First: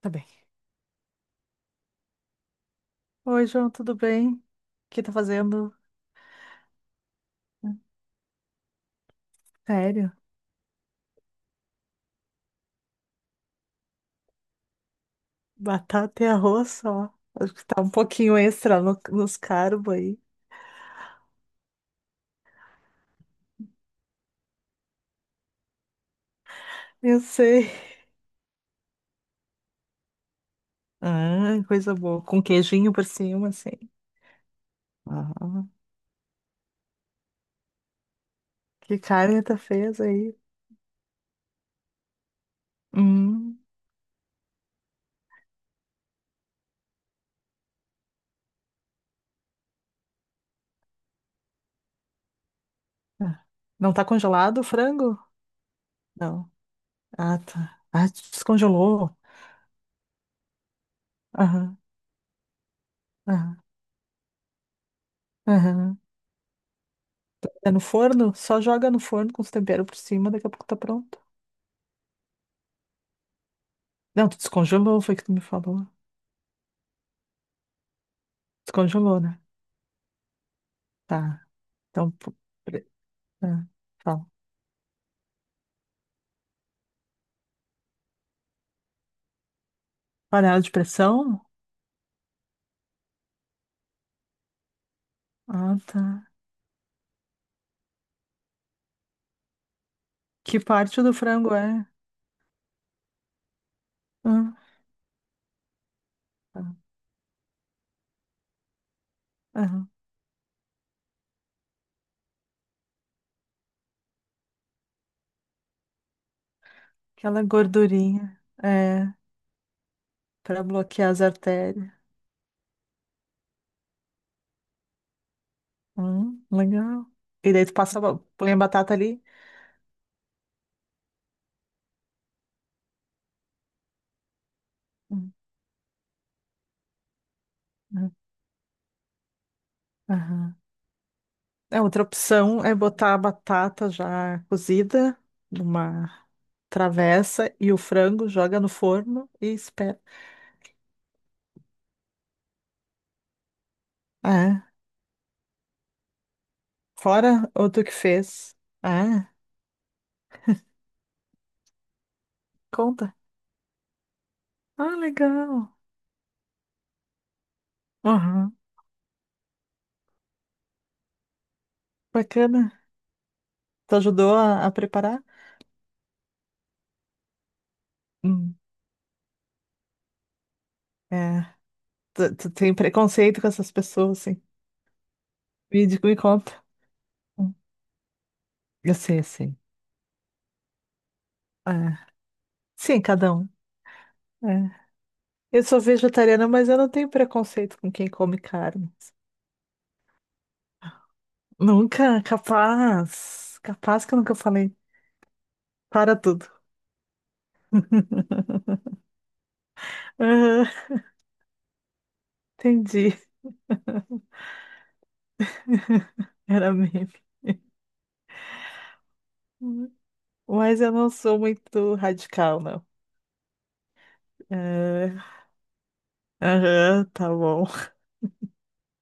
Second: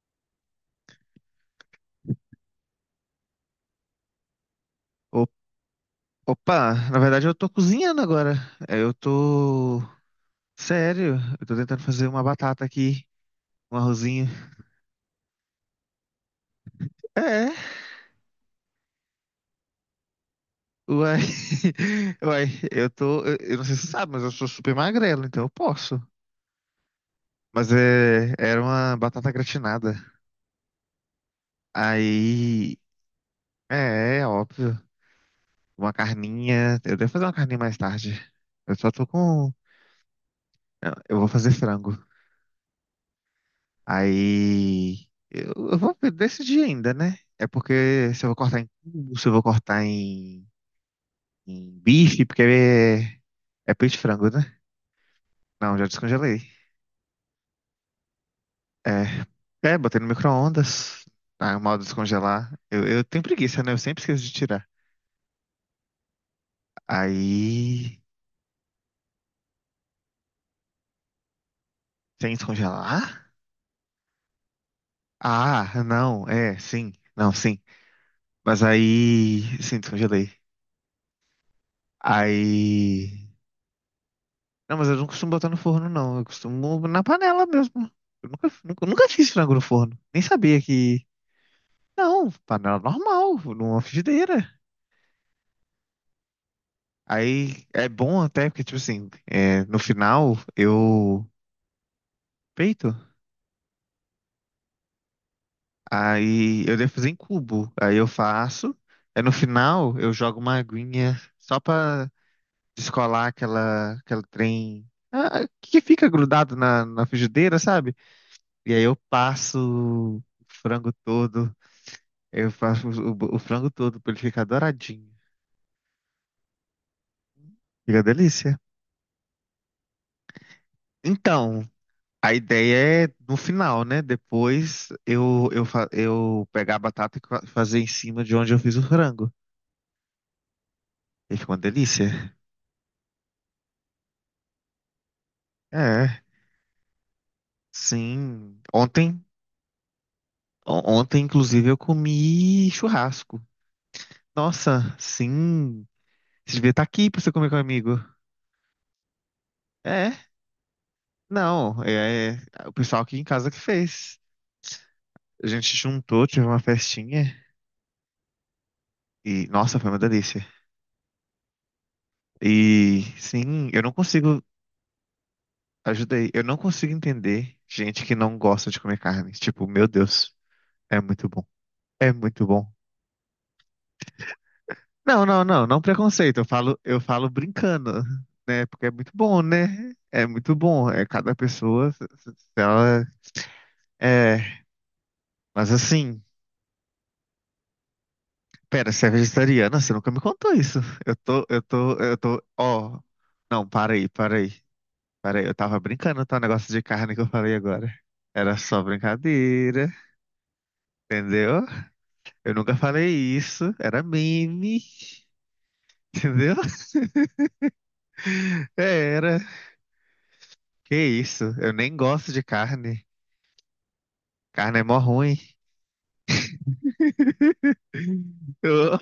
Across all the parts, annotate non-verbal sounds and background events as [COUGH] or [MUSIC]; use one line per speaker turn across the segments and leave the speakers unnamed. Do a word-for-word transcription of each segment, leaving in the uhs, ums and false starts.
Tá bem. Oi, João, tudo bem? O que tá
O-
fazendo?
Opa, na verdade eu tô cozinhando agora. É, eu tô.
Sério?
Sério, eu tô tentando fazer uma batata aqui, um arrozinho.
Batata e arroz só.
É,
Acho que tá um pouquinho extra no- nos carbos aí.
uai. [LAUGHS] Uai, eu tô. Eu, eu não sei se você sabe, mas eu sou super magrelo, então eu posso.
Eu sei.
Mas é, era uma batata gratinada.
Ah, coisa boa. Com
Aí.
queijinho por cima, assim.
É, é óbvio.
Ah,
Uma carninha. Eu devo fazer uma carninha mais tarde. Eu só
que
tô
carne
com.
tu fez aí?
Eu eu vou fazer frango.
Hum.
Aí eu, eu vou decidir ainda, né? É porque se eu vou cortar em cubo, se eu vou cortar em, em bife, porque é,
Ah,
é peito
não
de
tá
frango, né?
congelado o frango?
Não, já descongelei.
Não. Ah, tá. Ah, descongelou.
É, é, botei no micro-ondas. Ah, é o mal
Aham,
de descongelar. Eu, eu tenho
aham,
preguiça, né? Eu sempre esqueço de tirar.
aham. É no
Aí,
forno? Só joga no forno com os temperos por cima, daqui a pouco tá pronto.
sem descongelar?
Não, tu descongelou, foi o que tu me
Ah,
falou.
não, é, sim. Não, sim. Mas
Descongelou, né?
aí, sim, descongelei.
Tá. Então, pu- pre-
Aí.
ah, fala.
Não, mas eu não costumo botar no forno, não. Eu costumo na panela mesmo. Eu nunca, nunca, nunca fiz frango no forno. Nem
Panela
sabia
de
que.
pressão?
Não, panela normal, numa frigideira.
Ah, tá.
Aí é bom até, porque, tipo assim, é, no final
Que parte do
eu
frango é?
peito.
Ah,
Aí
tá.
eu devo fazer em cubo. Aí eu faço. Aí no
Aham.
final eu jogo uma aguinha só pra descolar aquela, aquela trem. ah, Que fica grudado na, na
Aquela
frigideira, sabe?
gordurinha.
E aí eu
É,
passo o
pra
frango
bloquear as
todo.
artérias.
Eu faço o, o frango todo pra ele ficar douradinho.
Hum, legal. E daí tu passa,
Fica
a ba- põe a
delícia.
batata ali.
Então, a ideia é no final, né? Depois
Hum,
eu, eu, fa- eu pegar a batata e fa- fazer em
hum,
cima de onde eu fiz o frango.
aham.
E fica uma
É, outra
delícia.
opção é botar a batata já cozida numa
É,
travessa e o frango
sim.
joga no
Ontem,
forno e espera.
on- ontem, inclusive, eu comi churrasco.
Ah,
Nossa, sim. Você devia estar aqui pra você comer
fora ou tu que
comigo.
fez? Ah,
É, não. É, é o pessoal
conta.
aqui em casa que fez.
Ah,
A
legal.
gente juntou, tive uma festinha.
Aham,
E, nossa, foi uma delícia.
bacana.
E sim, eu não
Tu ajudou
consigo.
a, a preparar?
Ajudei. Eu não consigo entender gente que não
Hum.
gosta de comer carne. Tipo, meu Deus, é muito
É,
bom. É
tu,
muito
tu
bom.
tem preconceito com essas pessoas, assim.
Não, não, não, não
Me, diga- me
preconceito. Eu
conta.
falo, eu falo
Hum,
brincando, né? Porque é
Eu
muito
sei, eu
bom,
sei.
né? É muito bom. É cada pessoa, se-
É.
se- se
Sim,
ela
cada um.
é.
É. Eu
Mas
sou
assim,
vegetariana, mas eu não tenho preconceito com quem come carne.
pera, você é vegetariana? Você nunca me contou isso. Eu tô, eu tô, eu
Nunca,
tô. Ó,
capaz.
não, para
Capaz
aí,
que eu nunca
para aí,
falei.
para aí. Eu tava
Para
brincando, tá? O
tudo.
negócio de carne que eu falei agora. Era só brincadeira.
Aham,
Entendeu? Eu nunca falei
entendi.
isso. Era meme.
[LAUGHS]
Entendeu?
Era meme.
[LAUGHS] É, era.
Hum. Mas eu
Que
não sou
isso? Eu
muito
nem gosto de
radical, não.
carne. Carne é mó
É,
ruim.
aham, tá bom.
[LAUGHS] Eu-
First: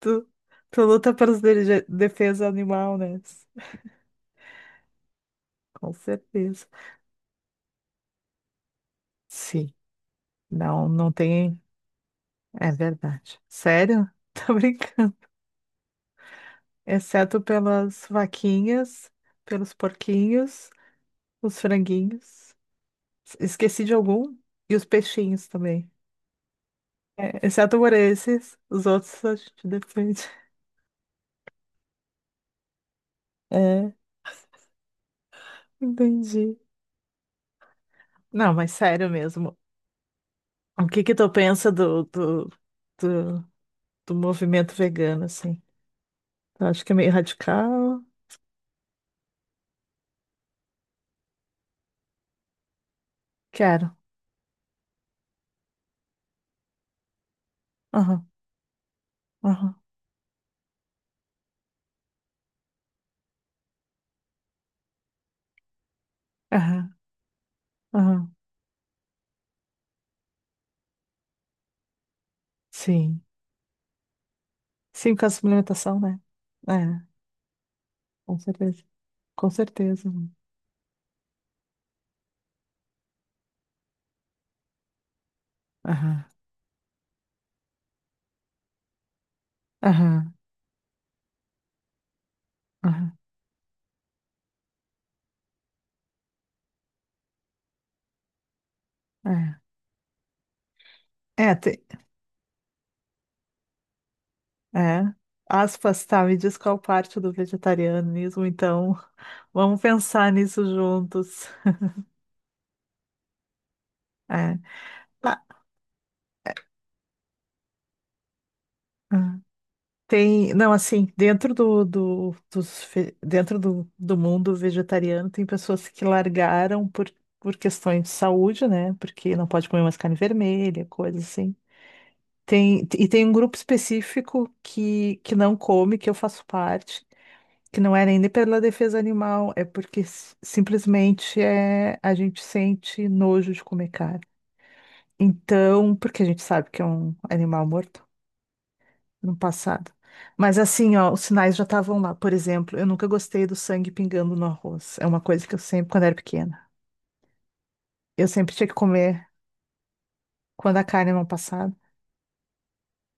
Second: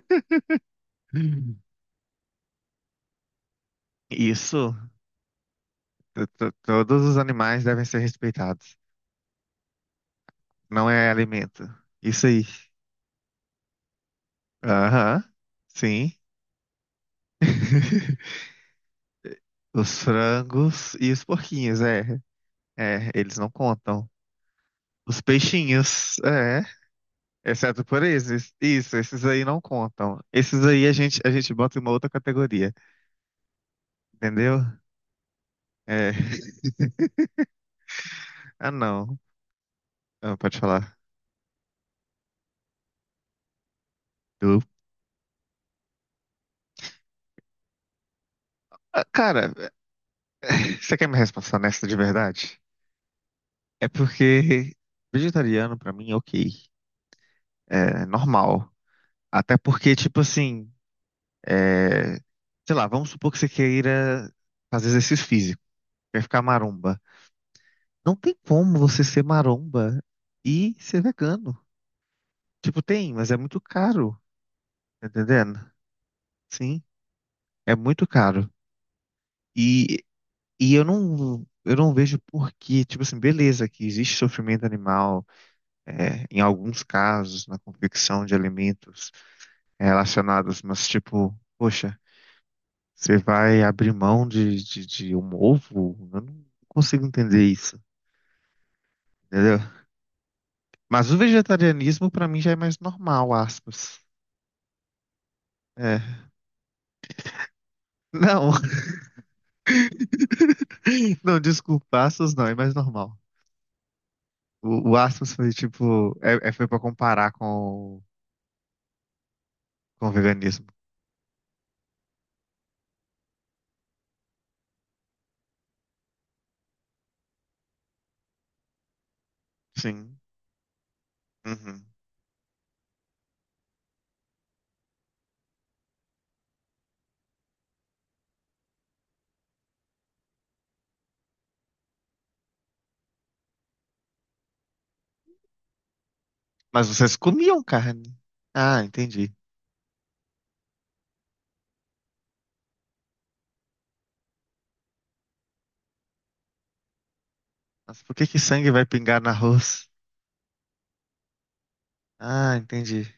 Tu, tu luta pelos de- defesa animal, né?
Isso.
Com
To- to-
certeza.
Todos os animais devem ser respeitados.
Sim, não,
Não é
não tem.
alimento. Isso aí.
É verdade. Sério? [LAUGHS] Tô brincando.
Aham. Sim.
Exceto pelas
[LAUGHS]
vaquinhas, pelos
Os
porquinhos,
frangos e os
os
porquinhos, é.
franguinhos.
É, eles não
Esqueci de
contam.
algum? E os
Os
peixinhos também.
peixinhos, é.
É, exceto
Exceto
por
por esses.
esses, os
Isso,
outros
esses
a
aí
gente
não contam.
defende. [LAUGHS]
Esses aí a gente, a gente bota em uma outra categoria,
É,
entendeu? É.
entendi.
[LAUGHS]
Não,
Ah,
mas sério
não.
mesmo.
Ah, pode
O
falar.
que que tu pensa do, do, do, do
Du.
movimento vegano, assim? Eu acho que é meio radical.
Ah, cara, [LAUGHS] você quer me resposta nessa de verdade? É
Quero.
porque vegetariano pra mim é ok. É
Aham,
normal. Até
aham,
porque, tipo assim, é... sei lá, vamos supor que você queira fazer exercício físico, quer ficar
aham,
maromba. Não
aham.
tem como você ser maromba e ser vegano. Tipo, tem,
Sim.
mas é muito caro. Tá
Sim, por causa da
entendendo?
suplementação, né?
Sim,
É,
é muito
com
caro.
certeza. Com
E,
certeza.
e eu não, eu não vejo por que, tipo assim, beleza, que existe sofrimento animal, é,
Aham,
em alguns casos, na confecção de alimentos
aham,
relacionados, mas tipo, poxa,
aham.
você vai abrir mão de, de, de um ovo? Eu não consigo entender isso, entendeu? Mas o
É, é, tem,
vegetarianismo, pra mim, já é mais normal, aspas.
é. Aspas,
É.
tá, me diz qual parte do vegetarianismo,
Não,
então. [LAUGHS] Vamos pensar nisso
[LAUGHS] não,
juntos.
desculpa, aspas não, é mais normal.
É.
O, o Asmus
Tá.
foi tipo. É, é- foi pra comparar com, o- com o
Tem,
veganismo.
não, assim, dentro do, do, dos, fe- dentro do, do mundo vegetariano, tem pessoas que largaram por, por questões de saúde, né? Porque não pode comer mais carne
Sim.
vermelha, coisas assim.
Uhum.
Tem, e tem um grupo específico que, que não come, que eu faço parte, que não é nem pela defesa animal, é porque s- simplesmente é, a gente sente nojo de comer carne. Então, porque a gente sabe que é
Mas
um
vocês comiam
animal mortal
carne. Ah, entendi.
no passado. Mas assim, ó, os sinais já estavam lá. Por exemplo, eu nunca gostei do sangue pingando no arroz. É uma coisa que eu sempre, quando era pequena,
Mas por que
eu
que
sempre tinha
sangue
que
vai pingar
comer
no arroz?
quando a carne não passava.
Ah, entendi.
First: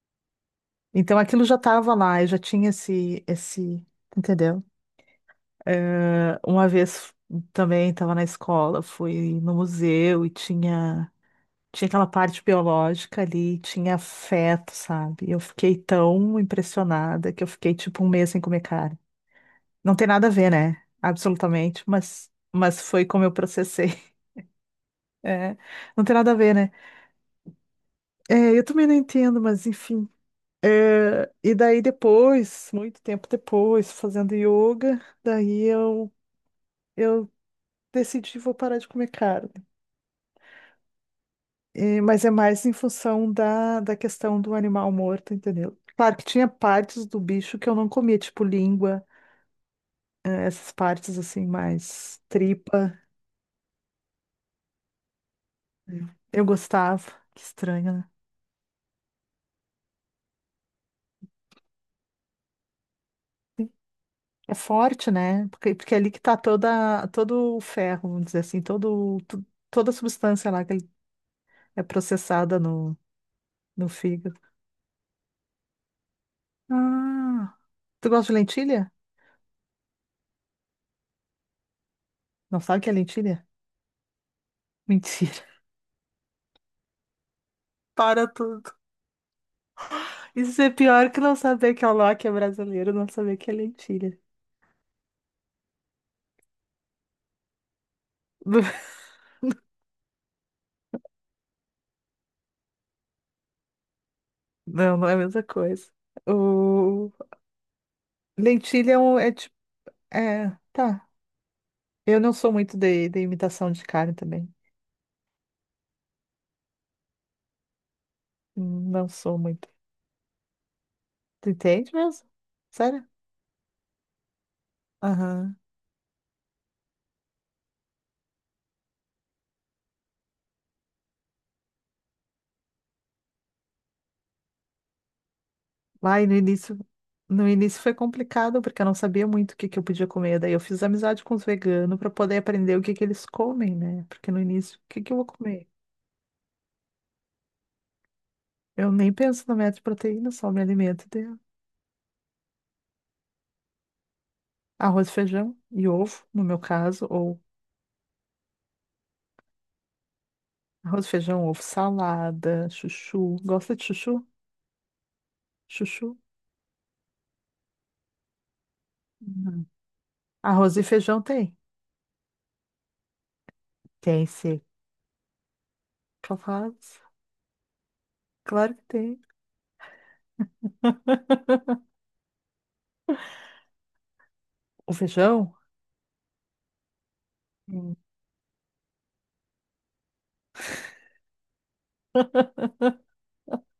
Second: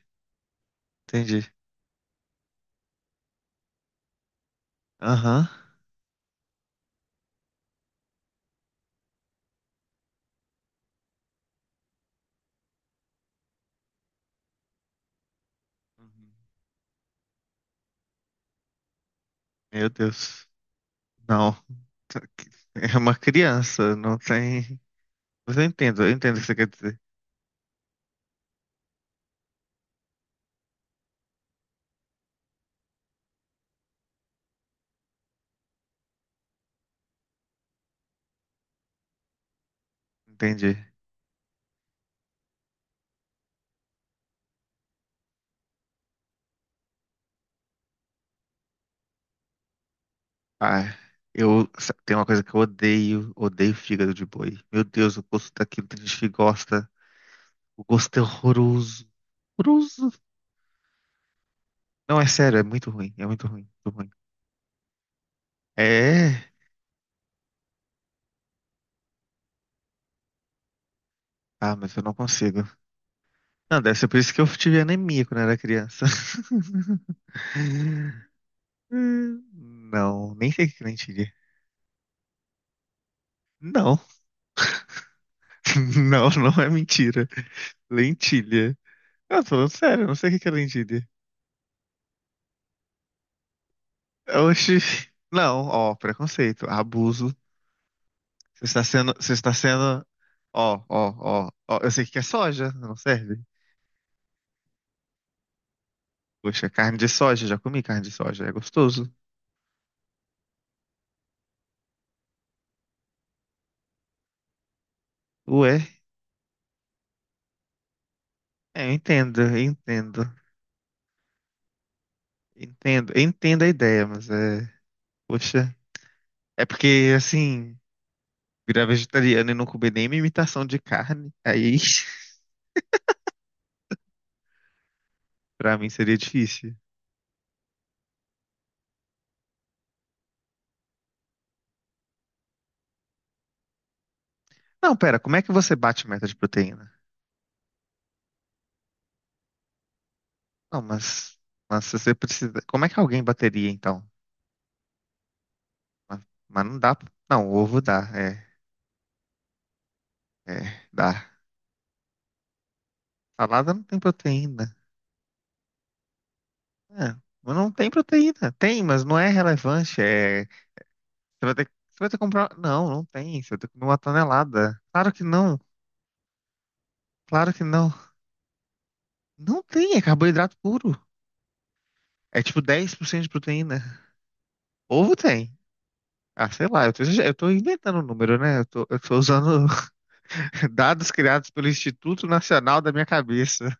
Então aquilo
Entendi.
já estava lá, eu já tinha esse, esse, entendeu?
Aham.
Eh, uma vez também estava na escola, fui no museu e tinha tinha aquela parte biológica ali, tinha feto, sabe? Eu fiquei
Uhum.
tão impressionada que eu fiquei tipo um mês sem comer carne.
Meu
Não tem nada a
Deus.
ver, né?
Não.
Absolutamente, mas, mas
É
foi
uma
como eu processei.
criança, não
[LAUGHS]
tem. Mas
É,
eu entendo,
não
eu
tem nada a
entendo o que você
ver,
quer
né?
dizer.
É, eu também não entendo, mas enfim. É, e daí depois, muito tempo depois, fazendo yoga, daí eu, eu decidi vou parar de comer carne.
Entendi.
É, mas é mais em função da, da questão do animal morto, entendeu? Claro que tinha partes do bicho que eu não comia, tipo língua, é, essas
Ah,
partes assim,
eu. Tem
mais
uma coisa que eu
tripa.
odeio, odeio fígado de boi. Meu Deus, o gosto daquilo, tem gente que
Eu
gosta.
gostava. Que
O
estranho, né?
gosto é horroroso. Horroroso. Não, é sério, é muito ruim. É muito ruim. Muito ruim.
É forte, né? Porque, porque é ali que tá
É.
toda, todo o ferro, vamos dizer assim, todo, tu- toda a substância lá que ele-
Ah,
é
mas eu não
processada
consigo.
no,
Não,
no
deve ser por isso que
fígado.
eu tive anemia quando era criança.
Ah, tu
[LAUGHS]
gosta de lentilha?
Hum, não, nem sei o que é lentilha.
Não sabe o que é lentilha?
Não,
Mentira. [LAUGHS]
[LAUGHS] não, não é mentira.
Para tudo.
Lentilha. Eu tô falando sério, eu não sei o que é
Isso é
lentilha.
pior que não saber que é o Loki é brasileiro, não saber que é lentilha.
Oxi. Não, ó, preconceito, abuso. Você está
[LAUGHS]
sendo, você está sendo, ó, ó, ó, ó, eu sei que é soja, não serve.
Não, não é a mesma coisa.
Poxa, carne de
O...
soja, já comi carne de soja, é
Lentilha é,
gostoso.
um, é tipo. É, tá. Eu não sou muito de, de imitação de carne também.
Ué, é, eu
Não sou
entendo, eu
muito.
entendo,
Tu entende mesmo? Sério?
entendo, eu entendo a ideia, mas é,
Aham.
poxa, é porque assim, virar vegetariano e não comer nenhuma imitação de carne, aí [LAUGHS] pra mim seria
Lá e no
difícil.
início, no início foi complicado, porque eu não sabia muito o que que eu podia comer. Daí eu fiz amizade com os veganos para poder aprender o que que eles comem, né? Porque no início, o
Não,
que que eu
pera,
vou
como é que
comer?
você bate meta de proteína?
Eu nem penso na meta de proteína, só me
Não,
alimento de
mas, mas se você precisa, como é que alguém bateria então?
arroz, feijão e
Mas,
ovo, no meu
mas não dá,
caso, ou
não, ovo dá, é, é,
arroz,
dá.
feijão, ovo, salada, chuchu.
Salada
Gosta
não
de
tem
chuchu?
proteína.
Chuchu?
É, mas não tem proteína. Tem, mas não é
Não.
relevante. É,
Arroz e feijão
Você vai
tem?
ter que, você vai ter que comprar. Não, não tem. Você vai ter que comer uma
Tem, sim.
tonelada. Claro que não.
Capaz?
Claro que não.
Claro que tem.
Não tem, é carboidrato puro.
[LAUGHS]
É tipo dez por cento de proteína.
O
Ovo tem.
feijão?
Ah, sei lá, eu tô, exager- eu tô
Hum.
inventando o número, né? Eu tô, eu tô usando [LAUGHS] dados criados pelo Instituto Nacional da minha cabeça.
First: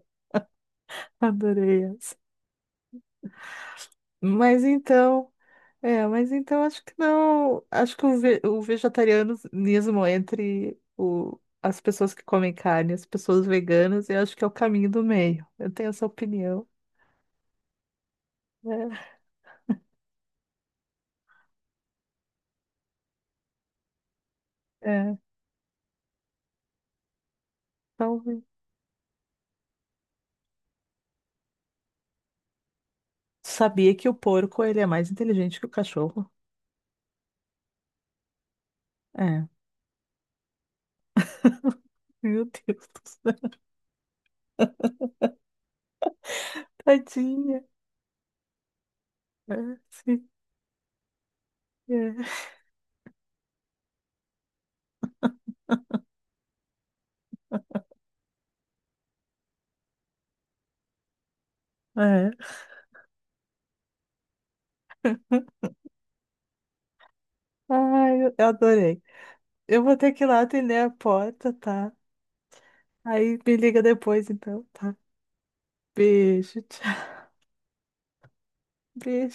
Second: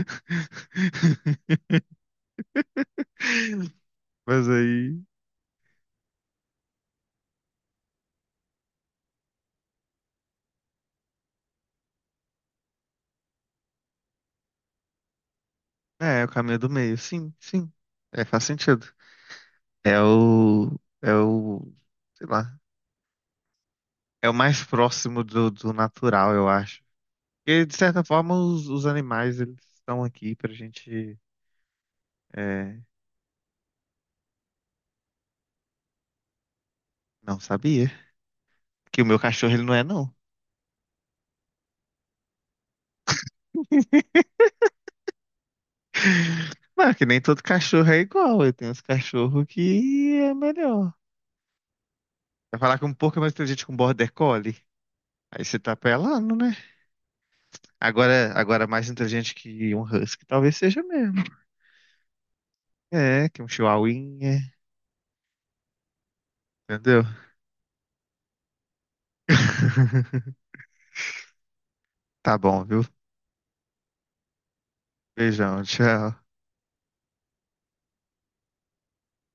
[LAUGHS]
Adorei. Essa.
Mas
Mas
aí.
então, é, mas então acho que não, acho que o, ve- o vegetarianismo entre o, as pessoas que comem carne, as pessoas veganas, eu acho que é o caminho do meio. Eu tenho essa
É, é o caminho
opinião.
do meio. Sim, sim. É, faz sentido. É o. É o. Sei lá. É o mais
É, é,
próximo do, do natural, eu acho. Porque, de certa forma,
talvez.
os, os animais, eles estão aqui pra gente... é,
Sabia que o porco ele é mais inteligente que o cachorro?
não sabia. Que o meu
É.
cachorro, ele não é, não.
[LAUGHS] Meu Deus do céu,
[LAUGHS] Mas que nem todo
tadinha.
cachorro é igual. Eu tenho uns cachorros
É,
que
sim,
é melhor.
é.
Vai falar que um pouco é mais inteligente com um border collie. Aí você tá apelando, né? Agora, agora mais inteligente que um husky, talvez seja mesmo.
É.
É, que um chihuahuinha, entendeu?
Ai, eu eu adorei. Eu vou ter que ir lá
[LAUGHS]
atender a porta, tá?
Tá bom, viu?
Aí me liga depois, então, tá?
Beijão, tchau.
Beijo, tchau. Beijo.